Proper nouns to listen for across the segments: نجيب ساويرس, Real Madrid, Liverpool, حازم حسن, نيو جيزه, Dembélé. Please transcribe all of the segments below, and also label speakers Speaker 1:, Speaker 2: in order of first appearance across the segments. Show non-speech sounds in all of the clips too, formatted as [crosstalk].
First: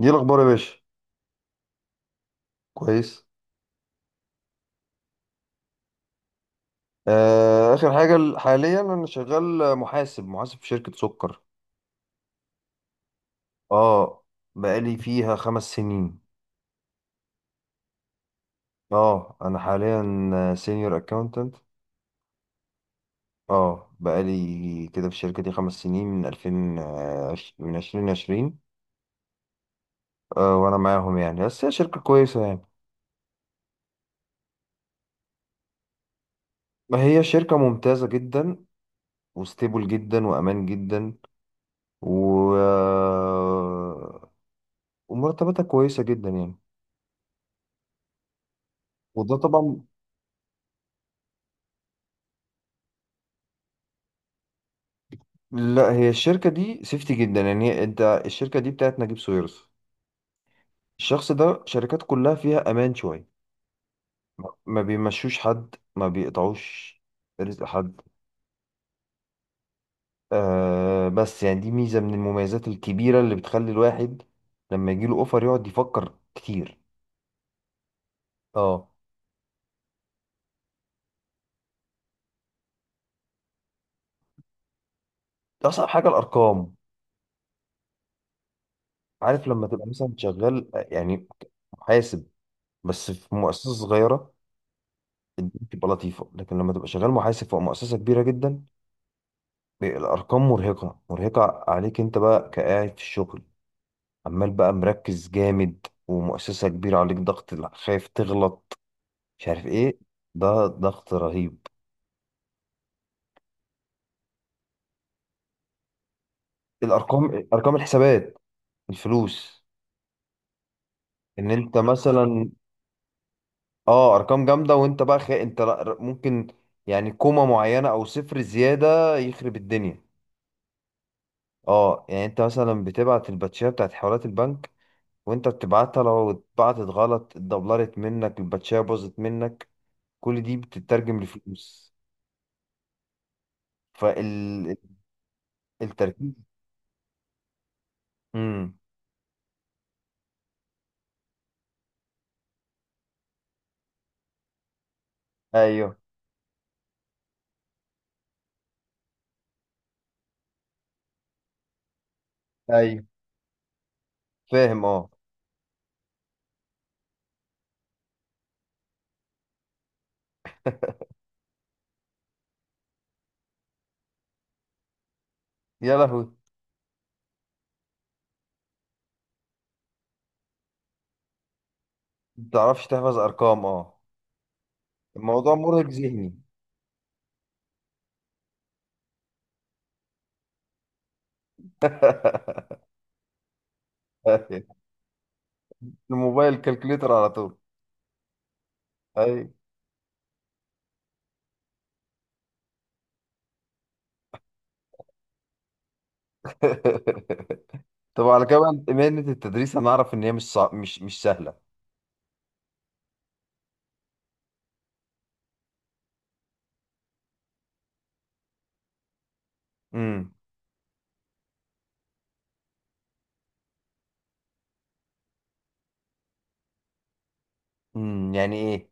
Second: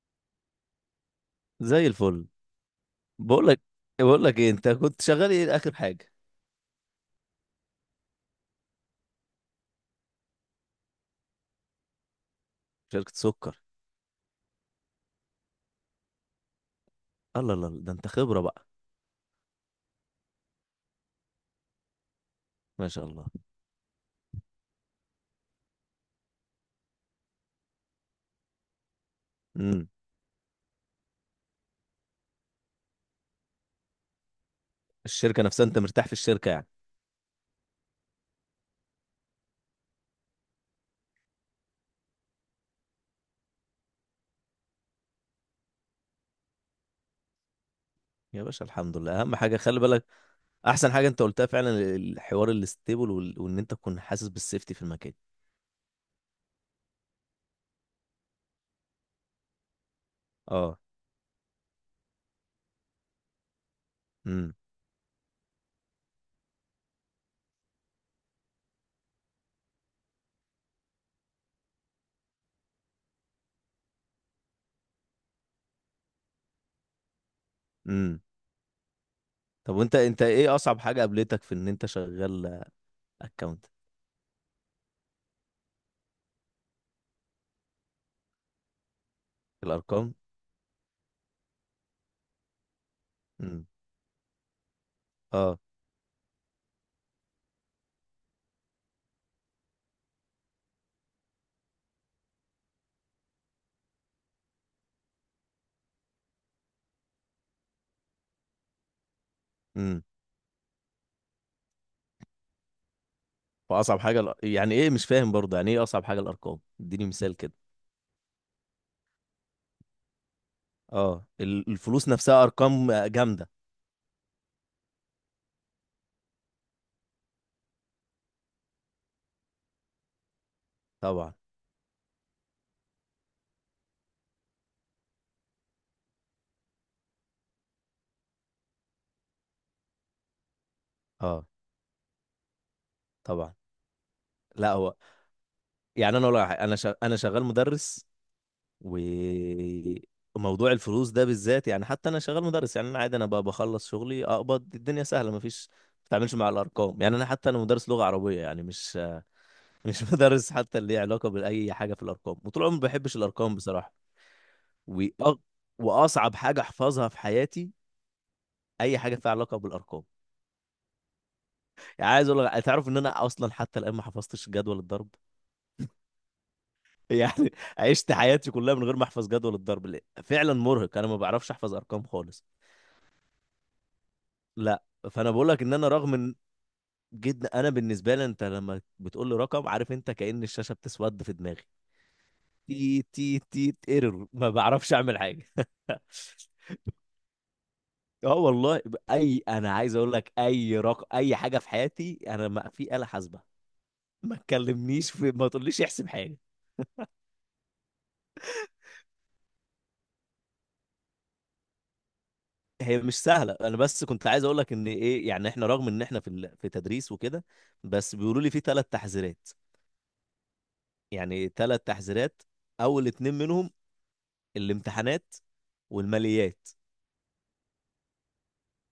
Speaker 1: دي الاخبار يا باشا.
Speaker 2: زي الفل.
Speaker 1: كويس.
Speaker 2: بقول لك بقول لك ايه انت كنت شغال ايه اخر حاجه.
Speaker 1: آه، اخر حاجه حاليا انا شغال محاسب في شركه سكر.
Speaker 2: شركه سكر.
Speaker 1: اه، بقالي فيها 5 سنين.
Speaker 2: الله الله الله، ده انت خبره بقى.
Speaker 1: اه، انا حاليا سينيور اكاونتنت.
Speaker 2: ما شاء الله.
Speaker 1: اه، بقالي كده في الشركه دي 5 سنين من 2020.
Speaker 2: امم.
Speaker 1: آه، وانا معاهم يعني، بس هي شركه كويسه يعني.
Speaker 2: الشركه نفسها انت مرتاح في الشركه يعني.
Speaker 1: ما هي شركه ممتازه جدا، وستيبل جدا، وامان جدا، و آه، ومرتباتها كويسه جدا يعني.
Speaker 2: يا باشا الحمد لله اهم
Speaker 1: وده
Speaker 2: حاجه خلي
Speaker 1: طبعا.
Speaker 2: بالك. احسن حاجه انت قلتها فعلا. الحوار الستيبل وان انت تكون حاسس بالسيفتي في المكان.
Speaker 1: لا، هي الشركة دي سيفتي جدا يعني، انت الشركة دي بتاعت نجيب ساويرس.
Speaker 2: اه.
Speaker 1: الشخص ده شركات كلها فيها امان شوية.
Speaker 2: امم.
Speaker 1: ما بيمشوش حد، ما بيقطعوش رزق حد. آه بس يعني، دي ميزة من المميزات الكبيرة اللي بتخلي الواحد لما يجيله اوفر يقعد يفكر كتير.
Speaker 2: امم.
Speaker 1: اه،
Speaker 2: طب وانت ايه اصعب حاجه قابلتك في ان انت شغال اكونت.
Speaker 1: اصعب حاجة الارقام. عارف لما تبقى مثلا
Speaker 2: الارقام.
Speaker 1: شغال يعني محاسب بس في
Speaker 2: امم.
Speaker 1: مؤسسة صغيرة، الدنيا
Speaker 2: اه.
Speaker 1: بتبقى لطيفة، لكن لما تبقى شغال محاسب في مؤسسة كبيرة جدا، الارقام مرهقه مرهقه عليك انت بقى كقاعد في الشغل، عمال بقى مركز جامد، ومؤسسه كبيره عليك ضغط، لا، خايف تغلط، مش عارف ايه.
Speaker 2: امم.
Speaker 1: ده ضغط رهيب.
Speaker 2: واصعب حاجه يعني ايه، مش فاهم برضه يعني ايه اصعب حاجه الارقام، اديني مثال
Speaker 1: الارقام،
Speaker 2: كده.
Speaker 1: ارقام الحسابات، الفلوس.
Speaker 2: اه
Speaker 1: ان انت
Speaker 2: الفلوس نفسها
Speaker 1: مثلا،
Speaker 2: ارقام جامده.
Speaker 1: اه، ارقام جامده، وانت بقى خي... انت لا- ممكن يعني كومه معينه او صفر زياده يخرب الدنيا.
Speaker 2: طبعا.
Speaker 1: اه يعني انت مثلا بتبعت الباتشيه بتاعت حوالات البنك، وانت بتبعتها لو اتبعتت غلط اتدبلرت منك الباتشيه باظت منك. كل دي بتترجم
Speaker 2: اه
Speaker 1: لفلوس،
Speaker 2: طبعا. لا
Speaker 1: فالتركيز.
Speaker 2: هو يعني انا اقول لك على حاجة، انا شغال مدرس.
Speaker 1: امم.
Speaker 2: وموضوع الفلوس ده بالذات، يعني حتى انا شغال مدرس، يعني انا عادي، انا بقى بخلص شغلي اقبض، الدنيا سهله، مفيش
Speaker 1: ايوه،
Speaker 2: ما بتعملش مع الارقام، يعني انا حتى انا مدرس لغه عربيه يعني مش [laughs] مدرس حتى اللي ليه علاقه باي حاجه في الارقام، وطول عمري ما
Speaker 1: ايوه،
Speaker 2: بحبش الارقام بصراحه.
Speaker 1: فاهم،
Speaker 2: وأ...
Speaker 1: اه.
Speaker 2: واصعب حاجه احفظها في حياتي اي حاجه فيها علاقه بالارقام. يعني عايز اقول لك، تعرف ان انا اصلا حتى الان ما حفظتش جدول الضرب.
Speaker 1: يا لهوي، ما
Speaker 2: [laughs] يعني عشت حياتي كلها من غير ما احفظ جدول الضرب، لأ، فعلا مرهق، انا ما بعرفش احفظ ارقام خالص.
Speaker 1: بتعرفش تحفظ ارقام، اه.
Speaker 2: لا. فانا بقول
Speaker 1: الموضوع
Speaker 2: لك ان
Speaker 1: مرهق
Speaker 2: انا، رغم ان،
Speaker 1: ذهني.
Speaker 2: جدا انا بالنسبه لي، انت لما بتقول لي رقم، عارف انت، كأن الشاشه بتسود في دماغي.
Speaker 1: [laughs]
Speaker 2: تي تي تي ايرور، ما
Speaker 1: أيوة.
Speaker 2: بعرفش اعمل حاجه [laughs]
Speaker 1: الموبايل كالكوليتر على طول.
Speaker 2: اه والله، اي
Speaker 1: ايوه.
Speaker 2: انا عايز اقول لك اي رقم اي حاجه في حياتي انا، ما في آلة حاسبه، ما تكلمنيش في، ما تقوليش احسب حاجه.
Speaker 1: [laughs] طب على كده بقى، مهنة التدريس هنعرف ان هي مش صع... مش مش سهلة.
Speaker 2: هي مش سهله، انا بس كنت عايز اقول لك ان ايه يعني، احنا رغم ان احنا في في تدريس وكده، بس بيقولوا لي في ثلاث تحذيرات.
Speaker 1: امم،
Speaker 2: يعني ثلاث تحذيرات، اول اتنين منهم الامتحانات والماليات.
Speaker 1: امم، يعني ايه؟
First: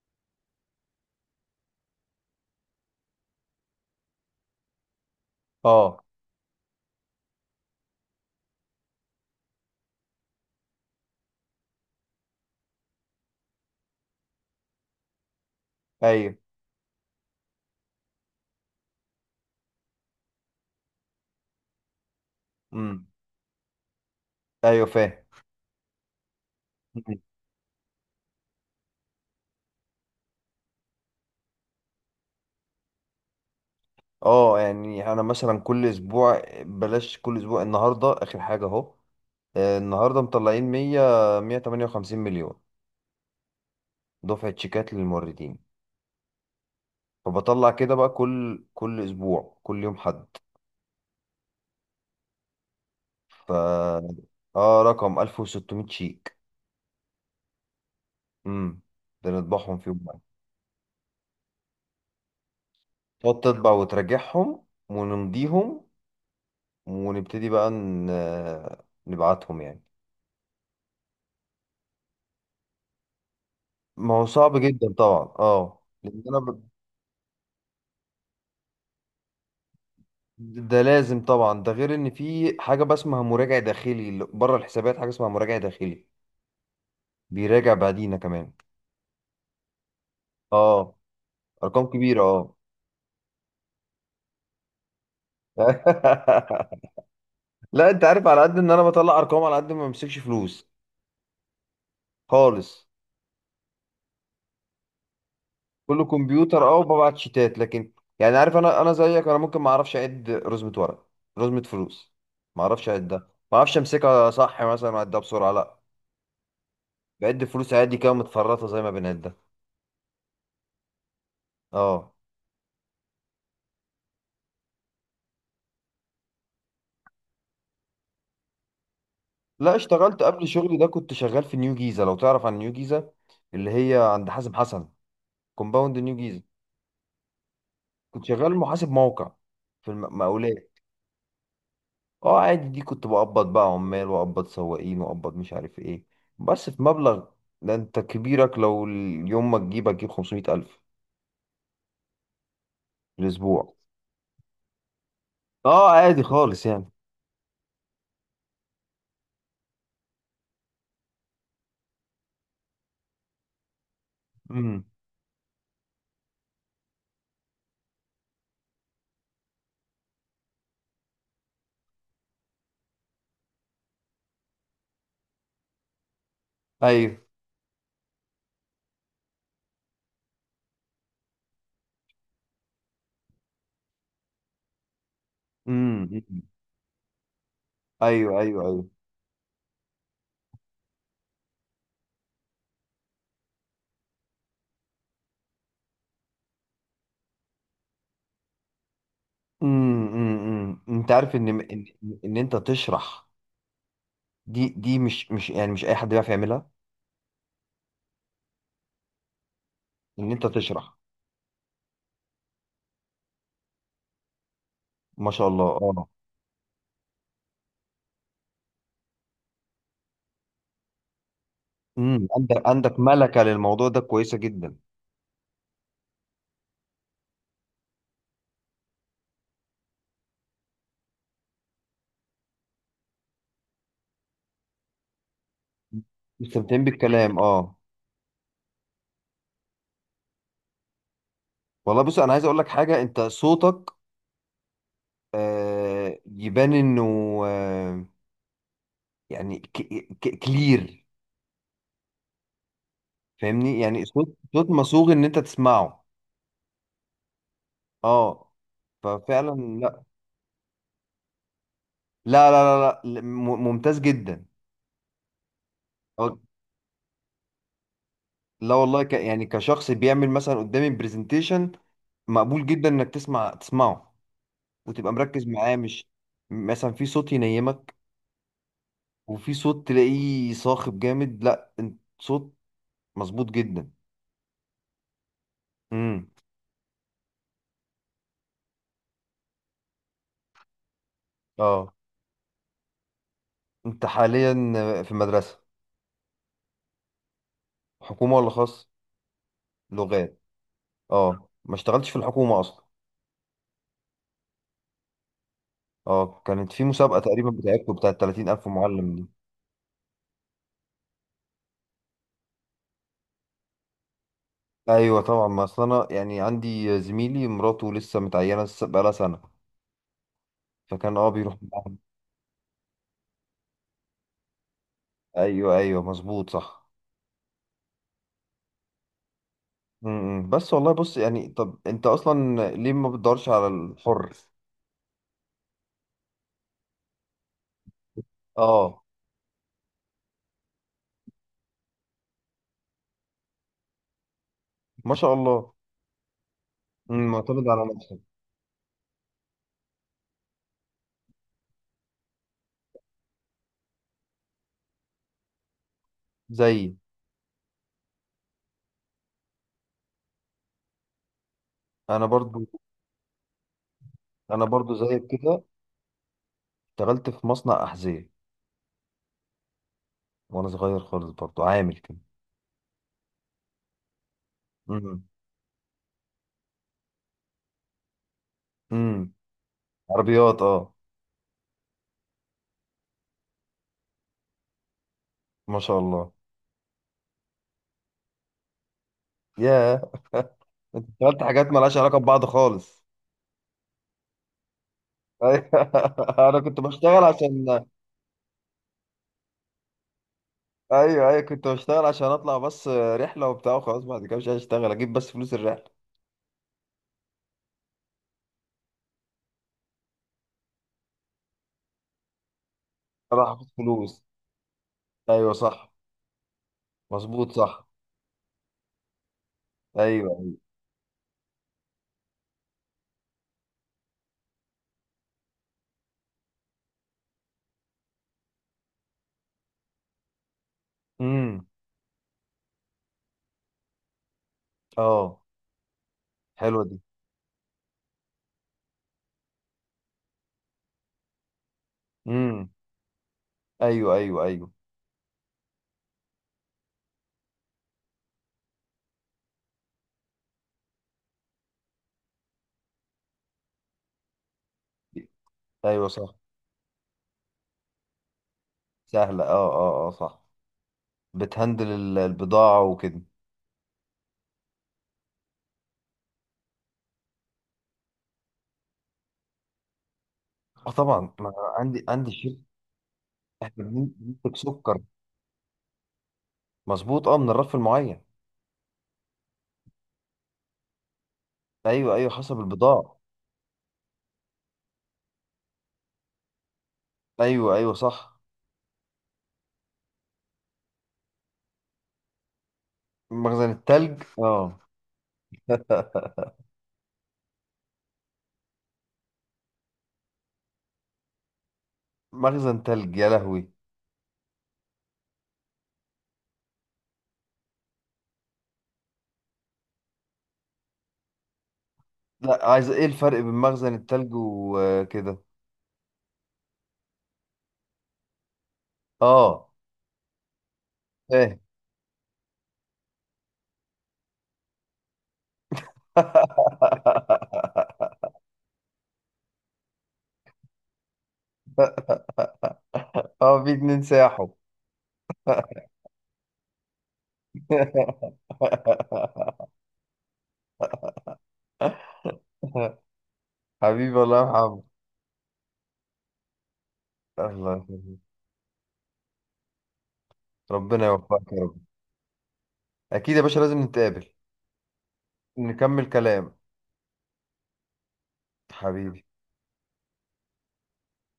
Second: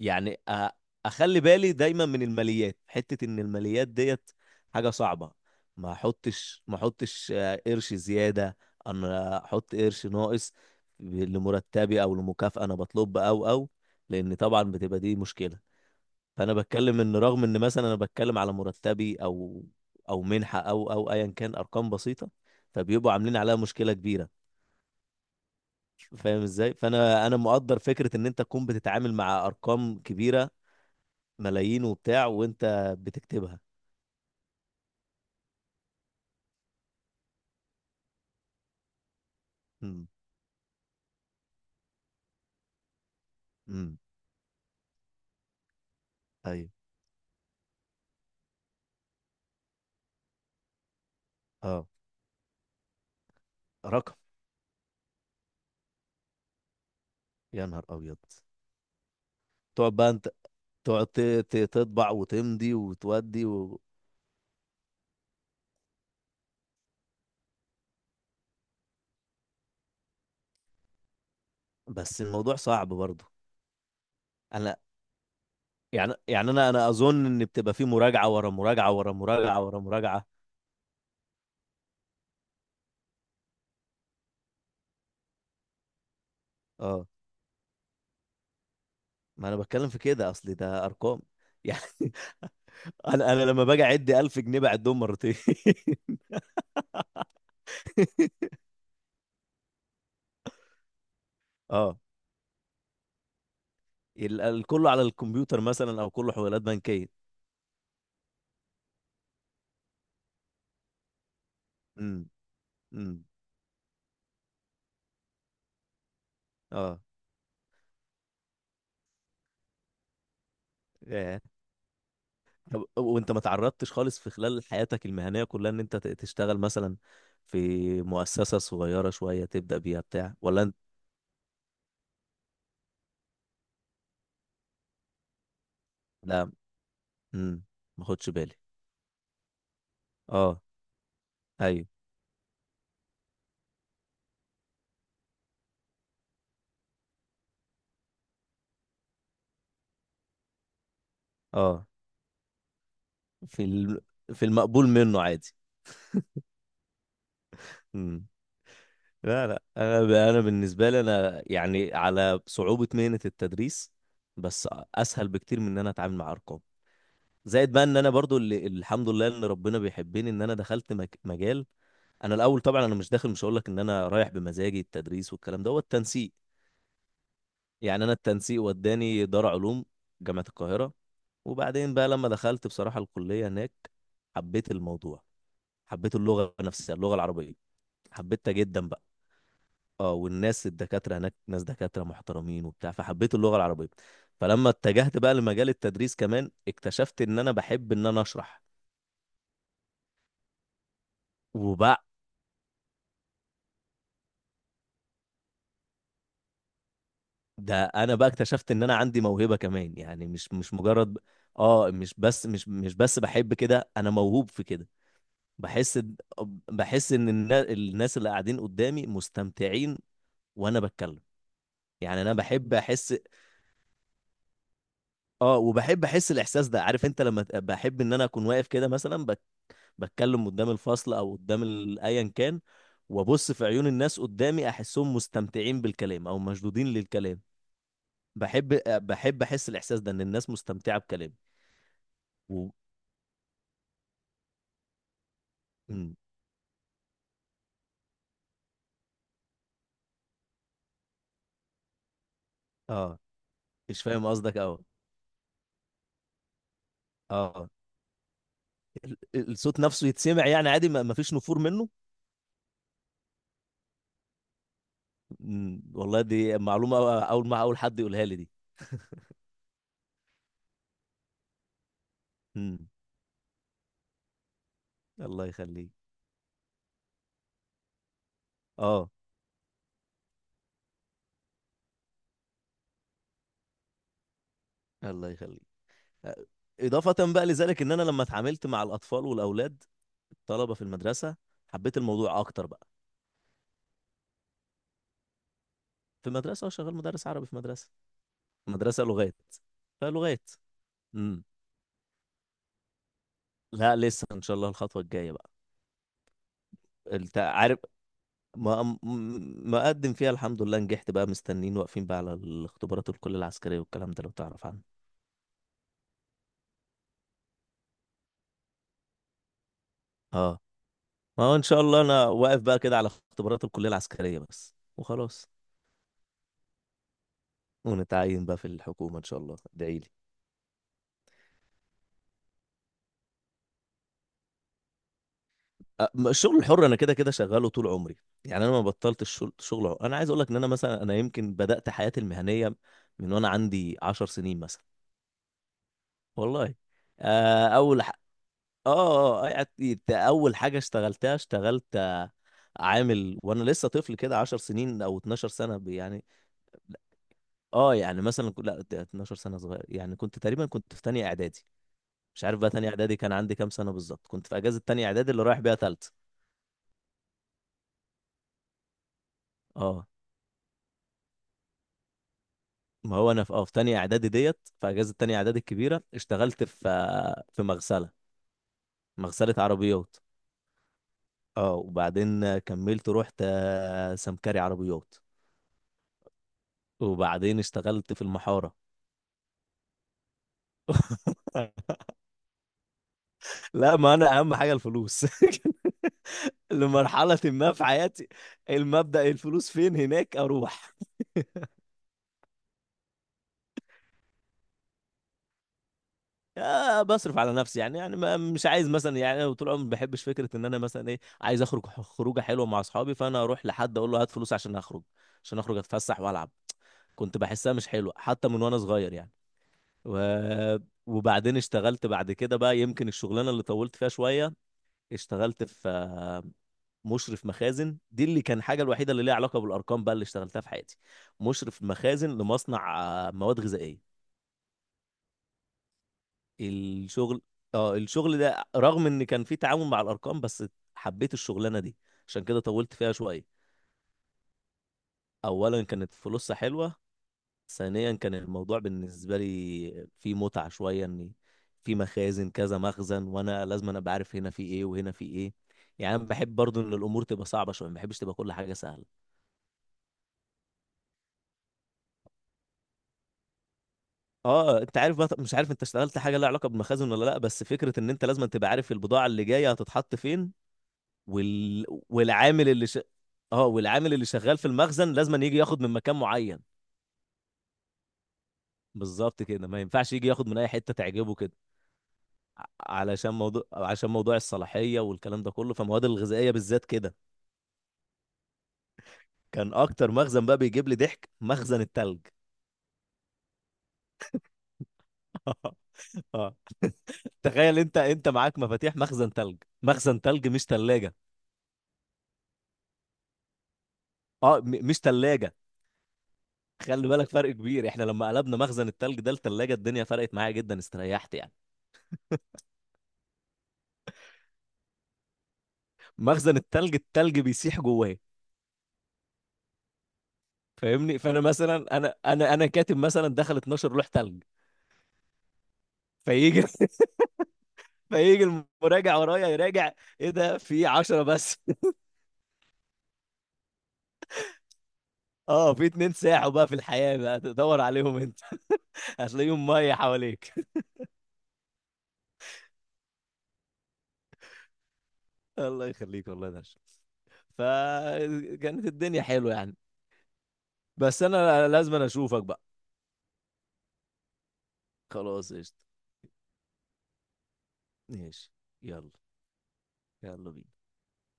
Speaker 2: يعني أ... اخلي بالي دايما من الماليات، حته ان الماليات ديت حاجه صعبه. ما
Speaker 1: اه،
Speaker 2: احطش ما احطش آه، قرش زياده، انا احط قرش ناقص لمرتبي او لمكافأة انا بطلب او، لان طبعا بتبقى دي مشكله.
Speaker 1: ايوه،
Speaker 2: فانا بتكلم ان رغم ان مثلا انا بتكلم على مرتبي او منحه او ايا كان، ارقام بسيطه
Speaker 1: امم،
Speaker 2: فبيبقوا عاملين عليها مشكله كبيره.
Speaker 1: ايوه، فاهم.
Speaker 2: فاهم ازاي.
Speaker 1: مم.
Speaker 2: فانا مقدر فكره ان انت تكون بتتعامل مع ارقام كبيره، ملايين وبتاع وانت بتكتبها.
Speaker 1: اه يعني انا مثلا كل اسبوع، بلاش كل اسبوع، النهارده اخر حاجة اهو. آه،
Speaker 2: امم.
Speaker 1: النهارده مطلعين 100، 158 مليون
Speaker 2: امم.
Speaker 1: دفعة شيكات للموردين.
Speaker 2: ايوه.
Speaker 1: فبطلع كده بقى كل اسبوع كل يوم حد،
Speaker 2: اه.
Speaker 1: ف
Speaker 2: رقم.
Speaker 1: اه رقم 1600 شيك.
Speaker 2: يا نهار ابيض.
Speaker 1: امم، ده نطبعهم في
Speaker 2: تقعد
Speaker 1: يوم
Speaker 2: بقى
Speaker 1: واحد.
Speaker 2: انت، تقعد ت- تطبع وتمضي
Speaker 1: تقعد
Speaker 2: وتودي
Speaker 1: تطبع وتراجعهم ونمضيهم، ونبتدي بقى نبعتهم يعني.
Speaker 2: بس الموضوع صعب برضه.
Speaker 1: ما هو صعب
Speaker 2: انا
Speaker 1: جدا طبعا، اه،
Speaker 2: يعني
Speaker 1: لان انا
Speaker 2: يعني انا اظن ان بتبقى في مراجعه ورا مراجعه ورا مراجعه ورا مراجعه.
Speaker 1: ده لازم طبعا. ده غير ان في حاجه بقى اسمها مراجع داخلي بره الحسابات، حاجه اسمها مراجع داخلي
Speaker 2: اه
Speaker 1: بيراجع بعدينا كمان.
Speaker 2: ما انا بتكلم في كده اصلي، ده
Speaker 1: اه،
Speaker 2: ارقام [laughs] يعني.
Speaker 1: ارقام كبيره، اه.
Speaker 2: انا لما باجي اعد 1000 جنيه بعدهم مرتين. [laughs]
Speaker 1: [laughs] لا، انت عارف على قد ان انا بطلع ارقام، على قد ما بمسكش فلوس
Speaker 2: اه
Speaker 1: خالص.
Speaker 2: كله على الكمبيوتر مثلا
Speaker 1: كله
Speaker 2: او كله حوالات
Speaker 1: كمبيوتر، اه،
Speaker 2: بنكيه.
Speaker 1: وببعت شيتات، لكن يعني عارف، انا زيك، انا ممكن ما اعرفش اعد رزمه ورق، رزمه فلوس،
Speaker 2: امم.
Speaker 1: ما اعرفش اعدها.
Speaker 2: امم.
Speaker 1: ما اعرفش امسكها صح مثلا واعدها بسرعه، لا.
Speaker 2: اه.
Speaker 1: بعد فلوس عادي كده متفرطه زي ما بنعدها.
Speaker 2: ياه.
Speaker 1: اه.
Speaker 2: طب وانت ما تعرضتش خالص في خلال حياتك المهنيه كلها ان انت تشتغل مثلا في مؤسسه صغيره شويه
Speaker 1: لا،
Speaker 2: تبدا بيها
Speaker 1: اشتغلت
Speaker 2: بتاع،
Speaker 1: قبل
Speaker 2: ولا انت؟
Speaker 1: شغلي ده كنت شغال في نيو جيزه، لو تعرف عن نيو جيزه، اللي هي عند حازم حسن، كومباوند نيو جيزه.
Speaker 2: لا. امم. ما
Speaker 1: كنت
Speaker 2: خدش
Speaker 1: شغال
Speaker 2: بالي.
Speaker 1: محاسب موقع في
Speaker 2: اه.
Speaker 1: المقاولات.
Speaker 2: ايوه.
Speaker 1: اه عادي، دي كنت بقبض بقى عمال، واقبض سواقين، واقبض مش عارف ايه. بس في مبلغ، ده انت كبيرك لو اليوم ما تجيب هتجيب 500 ألف
Speaker 2: اه
Speaker 1: في
Speaker 2: في
Speaker 1: الأسبوع.
Speaker 2: الم... في المقبول منه عادي.
Speaker 1: اه عادي خالص يعني.
Speaker 2: امم. لا لا انا بالنسبه لي انا يعني، على صعوبه مهنه التدريس بس
Speaker 1: امم،
Speaker 2: اسهل بكتير من ان انا اتعامل مع ارقام. زائد بقى ان انا برضو اللي الحمد لله ان ربنا بيحبني ان انا دخلت مجال. انا الاول طبعا انا مش داخل، مش هقول لك ان انا رايح بمزاجي التدريس والكلام ده، هو التنسيق.
Speaker 1: ايوه،
Speaker 2: يعني انا التنسيق وداني دار علوم جامعه القاهره، وبعدين بقى لما دخلت بصراحه الكليه هناك، حبيت الموضوع،
Speaker 1: امم،
Speaker 2: حبيت اللغه نفسها، اللغه العربيه،
Speaker 1: ايوه،
Speaker 2: حبيتها
Speaker 1: ايوه، ايوه،
Speaker 2: جدا. اه والناس الدكاترة هناك ناس دكاترة محترمين وبتاع فحبيت اللغة العربية. فلما اتجهت بقى لمجال التدريس كمان اكتشفت ان انا بحب ان انا اشرح
Speaker 1: امم، امم. أمم. انت عارف ان ان
Speaker 2: وبقى.
Speaker 1: ان انت تشرح، دي مش يعني، مش اي حد بيعرف يعملها،
Speaker 2: ده انا بقى اكتشفت ان انا عندي موهبة كمان، يعني
Speaker 1: ان انت
Speaker 2: مش
Speaker 1: تشرح.
Speaker 2: مجرد اه، مش بس، بحب كده، انا موهوب في كده.
Speaker 1: ما شاء الله، اه.
Speaker 2: بحس ان الناس اللي قاعدين قدامي مستمتعين وانا بتكلم، يعني
Speaker 1: امم،
Speaker 2: انا
Speaker 1: عندك
Speaker 2: بحب
Speaker 1: عندك
Speaker 2: احس،
Speaker 1: ملكة للموضوع ده كويسة جدا.
Speaker 2: اه وبحب احس الاحساس ده، عارف انت لما بحب ان انا اكون واقف كده مثلا، بتكلم قدام الفصل او قدام ايا كان، وابص في عيون الناس قدامي احسهم مستمتعين بالكلام او
Speaker 1: مستمتعين
Speaker 2: مشدودين
Speaker 1: بالكلام،
Speaker 2: للكلام.
Speaker 1: اه.
Speaker 2: بحب بحب احس الاحساس ده ان الناس مستمتعه بكلامي
Speaker 1: والله بص، انا عايز اقول لك
Speaker 2: و...
Speaker 1: حاجه، انت صوتك،
Speaker 2: مم.
Speaker 1: آه، يبان انه، آه يعني كلير.
Speaker 2: اه
Speaker 1: فاهمني،
Speaker 2: مش
Speaker 1: يعني
Speaker 2: فاهم
Speaker 1: صوت،
Speaker 2: قصدك
Speaker 1: صوت
Speaker 2: اه.
Speaker 1: مصوغ ان انت تسمعه.
Speaker 2: اه
Speaker 1: اه، ففعلا.
Speaker 2: الصوت
Speaker 1: لا،
Speaker 2: نفسه يتسمع يعني عادي، ما فيش نفور منه.
Speaker 1: لا، لا، لا, لا، ممتاز جدا.
Speaker 2: مم. والله
Speaker 1: آه،
Speaker 2: دي معلومه، اول ما اول حد يقولها لي دي.
Speaker 1: لا والله، يعني كشخص بيعمل مثلا قدامي برزنتيشن، مقبول جدا
Speaker 2: مم.
Speaker 1: انك تسمعه وتبقى
Speaker 2: الله
Speaker 1: مركز معاه،
Speaker 2: يخليك.
Speaker 1: مش مثلا في صوت ينيمك،
Speaker 2: اه
Speaker 1: وفي صوت تلاقيه صاخب جامد، لا انت صوت مظبوط جدا.
Speaker 2: الله يخليك.
Speaker 1: امم،
Speaker 2: اضافه بقى لذلك، ان انا لما اتعاملت مع الاطفال والاولاد، الطلبه في المدرسه،
Speaker 1: اه.
Speaker 2: حبيت الموضوع اكتر بقى.
Speaker 1: انت حاليا في مدرسة
Speaker 2: في مدرسه، شغال مدرس عربي في مدرسه.
Speaker 1: حكومة ولا خاص؟
Speaker 2: مدرسه لغات.
Speaker 1: لغات.
Speaker 2: فلغات. امم.
Speaker 1: اه، ما اشتغلتش في الحكومة اصلا.
Speaker 2: لا لسه ان شاء الله الخطوه الجايه بقى.
Speaker 1: اه، كانت في مسابقة
Speaker 2: انت
Speaker 1: تقريبا
Speaker 2: عارف.
Speaker 1: بتاعتكم بتاعت 30000
Speaker 2: ما م-
Speaker 1: معلم دي.
Speaker 2: مقدم فيها الحمد لله، نجحت بقى، مستنين واقفين بقى على الاختبارات، الكليه العسكريه والكلام ده، لو تعرف عنه.
Speaker 1: ايوه طبعا، ما اصل انا يعني عندي زميلي مراته لسه متعينة، لسه بقالها سنة.
Speaker 2: اه
Speaker 1: فكان، اه،
Speaker 2: ما هو
Speaker 1: بيروح
Speaker 2: ان شاء
Speaker 1: معاهم.
Speaker 2: الله انا واقف بقى كده على اختبارات الكليه العسكريه بس وخلاص،
Speaker 1: ايوه، ايوه، مظبوط، صح.
Speaker 2: ونتعين بقى في الحكومه ان شاء الله، ادعي لي.
Speaker 1: امم، بس والله بص يعني، طب انت اصلا ليه ما بتدورش على الحر؟
Speaker 2: الشغل الحر انا كده كده شغاله طول عمري، يعني انا ما
Speaker 1: اه،
Speaker 2: بطلت الشغل شغل حر. انا عايز اقول لك ان انا مثلا، انا يمكن بدات حياتي المهنيه من وانا عندي 10 سنين مثلا.
Speaker 1: ما شاء الله.
Speaker 2: والله.
Speaker 1: مم، معتمد
Speaker 2: آه،
Speaker 1: على
Speaker 2: اول ح...
Speaker 1: نفسك.
Speaker 2: اه يعني اول حاجه اشتغلتها، اشتغلت عامل وانا لسه طفل كده، 10 سنين او 12 سنه يعني.
Speaker 1: زي
Speaker 2: اه يعني مثلا لا ده 12 سنه صغير يعني، كنت تقريبا كنت في تانية اعدادي.
Speaker 1: انا
Speaker 2: مش عارف
Speaker 1: برضو
Speaker 2: بقى تانية اعدادي كان عندي كام سنه بالظبط، كنت في
Speaker 1: انا
Speaker 2: اجازه
Speaker 1: برضو
Speaker 2: تانية
Speaker 1: زيك
Speaker 2: اعدادي اللي رايح
Speaker 1: كده،
Speaker 2: بيها تالتة.
Speaker 1: اشتغلت في مصنع احذية
Speaker 2: اه
Speaker 1: وانا صغير خالص برضو عامل كده.
Speaker 2: ما هو انا في في تانية اعدادي ديت، في اجازة
Speaker 1: امم،
Speaker 2: تانية اعدادي الكبيرة اشتغلت في في مغسلة.
Speaker 1: امم،
Speaker 2: مغسلة عربيات.
Speaker 1: عربيات، اه.
Speaker 2: اه وبعدين كملت، رحت سمكري عربيات.
Speaker 1: ما شاء الله.
Speaker 2: وبعدين اشتغلت في المحارة.
Speaker 1: ياه. [laughs] انت اشتغلت حاجات
Speaker 2: [laughs]
Speaker 1: مالهاش علاقه ببعض خالص.
Speaker 2: لا ما انا اهم حاجة الفلوس
Speaker 1: ايوه، [laughs] انا
Speaker 2: [laughs]
Speaker 1: كنت بشتغل
Speaker 2: لمرحلة ما
Speaker 1: عشان،
Speaker 2: في حياتي، المبدأ الفلوس فين هناك اروح.
Speaker 1: ايوه، ايوه، كنت بشتغل عشان اطلع بس رحله وبتاع وخلاص. بعد كده مش عايز اشتغل، اجيب بس فلوس الرحله.
Speaker 2: بصرف على نفسي يعني، مش عايز مثلا يعني، أنا طول عمري ما بحبش فكره ان انا مثلا، ايه، عايز اخرج خروجه حلوه مع اصحابي فانا
Speaker 1: انا
Speaker 2: اروح
Speaker 1: حافظ
Speaker 2: لحد اقول له
Speaker 1: فلوس.
Speaker 2: هات فلوس عشان اخرج،
Speaker 1: ايوه
Speaker 2: عشان اخرج
Speaker 1: صح.
Speaker 2: اتفسح والعب. كنت
Speaker 1: مظبوط
Speaker 2: بحسها
Speaker 1: صح.
Speaker 2: مش حلوه حتى من وانا صغير يعني. و...
Speaker 1: ايوه.
Speaker 2: وبعدين اشتغلت بعد كده بقى، يمكن الشغلانه اللي طولت فيها شويه، اشتغلت في مشرف مخازن، دي اللي كان حاجه الوحيده اللي ليها علاقه بالارقام بقى اللي اشتغلتها في حياتي.
Speaker 1: امم،
Speaker 2: مشرف مخازن لمصنع مواد غذائيه.
Speaker 1: اه، حلوه دي.
Speaker 2: الشغل، اه الشغل ده، رغم ان كان في تعاون مع الارقام، بس حبيت الشغلانه دي عشان كده
Speaker 1: امم،
Speaker 2: طولت فيها شويه.
Speaker 1: ايوه، ايوه، ايوه،
Speaker 2: اولا كانت فلوسها حلوه، ثانيا كان الموضوع بالنسبه لي فيه متعه شويه، ان في مخازن كذا مخزن وانا لازم أنا ابقى عارف هنا في ايه وهنا في ايه،
Speaker 1: ايوه
Speaker 2: يعني أنا
Speaker 1: صح.
Speaker 2: بحب برضو ان الامور تبقى صعبه شويه، ما بحبش تبقى كل حاجه سهله.
Speaker 1: سهله، اه، اه، اه، صح. بتهندل البضاعه وكده.
Speaker 2: اه انت عارف بقى، مش عارف انت اشتغلت حاجه لها علاقه بالمخازن ولا لا، بس فكره ان انت لازم تبقى عارف البضاعه اللي جايه هتتحط فين
Speaker 1: اه طبعا، ما
Speaker 2: وال...
Speaker 1: عندي شيء،
Speaker 2: والعامل اللي ش... اه
Speaker 1: احنا
Speaker 2: والعامل اللي
Speaker 1: بننتج
Speaker 2: شغال في
Speaker 1: سكر.
Speaker 2: المخزن لازم أن يجي ياخد من مكان معين،
Speaker 1: مظبوط اه، من الرف المعين.
Speaker 2: بالظبط كده، ما ينفعش يجي ياخد من اي حته تعجبه كده،
Speaker 1: ايوه، ايوه، حسب البضاعة.
Speaker 2: علشان موضوع عشان موضوع الصلاحيه والكلام ده كله، فالمواد الغذائيه بالذات كده.
Speaker 1: ايوه، ايوه، صح.
Speaker 2: كان اكتر مخزن بقى بيجيب لي ضحك مخزن التلج.
Speaker 1: مخزن التلج، اه.
Speaker 2: [laughs] اه تخيل انت، معاك مفاتيح مخزن تلج، مخزن تلج مش تلاجة.
Speaker 1: مخزن تلج، يا لهوي.
Speaker 2: اه مش تلاجة. خلي بالك، فرق كبير. احنا لما قلبنا مخزن التلج ده لتلاجة، الدنيا فرقت معايا جدا، استريحت يعني.
Speaker 1: لا، عايز ايه الفرق بين مخزن التلج وكده؟
Speaker 2: مخزن التلج، التلج بيسيح جواه،
Speaker 1: اه،
Speaker 2: فاهمني، فانا
Speaker 1: فاهم.
Speaker 2: مثلا انا كاتب مثلا دخل 12 لوح تلج. فيجي [laughs]
Speaker 1: [laughs]
Speaker 2: فيجي المراجع ورايا يراجع، ايه ده في 10 بس. [laughs]
Speaker 1: اه، في اتنين ساحوا.
Speaker 2: اه في اتنين ساحوا بقى، في الحياة بقى تدور عليهم انت. [laughs] هتلاقيهم
Speaker 1: [laughs]
Speaker 2: مية حواليك.
Speaker 1: حبيبي، الله، يا محمد.
Speaker 2: [laughs] الله يخليك والله ده،
Speaker 1: الله يخليك.
Speaker 2: فكانت الدنيا حلوة يعني.
Speaker 1: ربنا
Speaker 2: بس
Speaker 1: يوفقك يا
Speaker 2: انا
Speaker 1: رب.
Speaker 2: لازم أنا اشوفك بقى.
Speaker 1: اكيد يا باشا، لازم نتقابل،
Speaker 2: خلاص قشطة.
Speaker 1: نكمل كلام،
Speaker 2: ماشي. يلا.
Speaker 1: حبيبي.
Speaker 2: يلا بينا.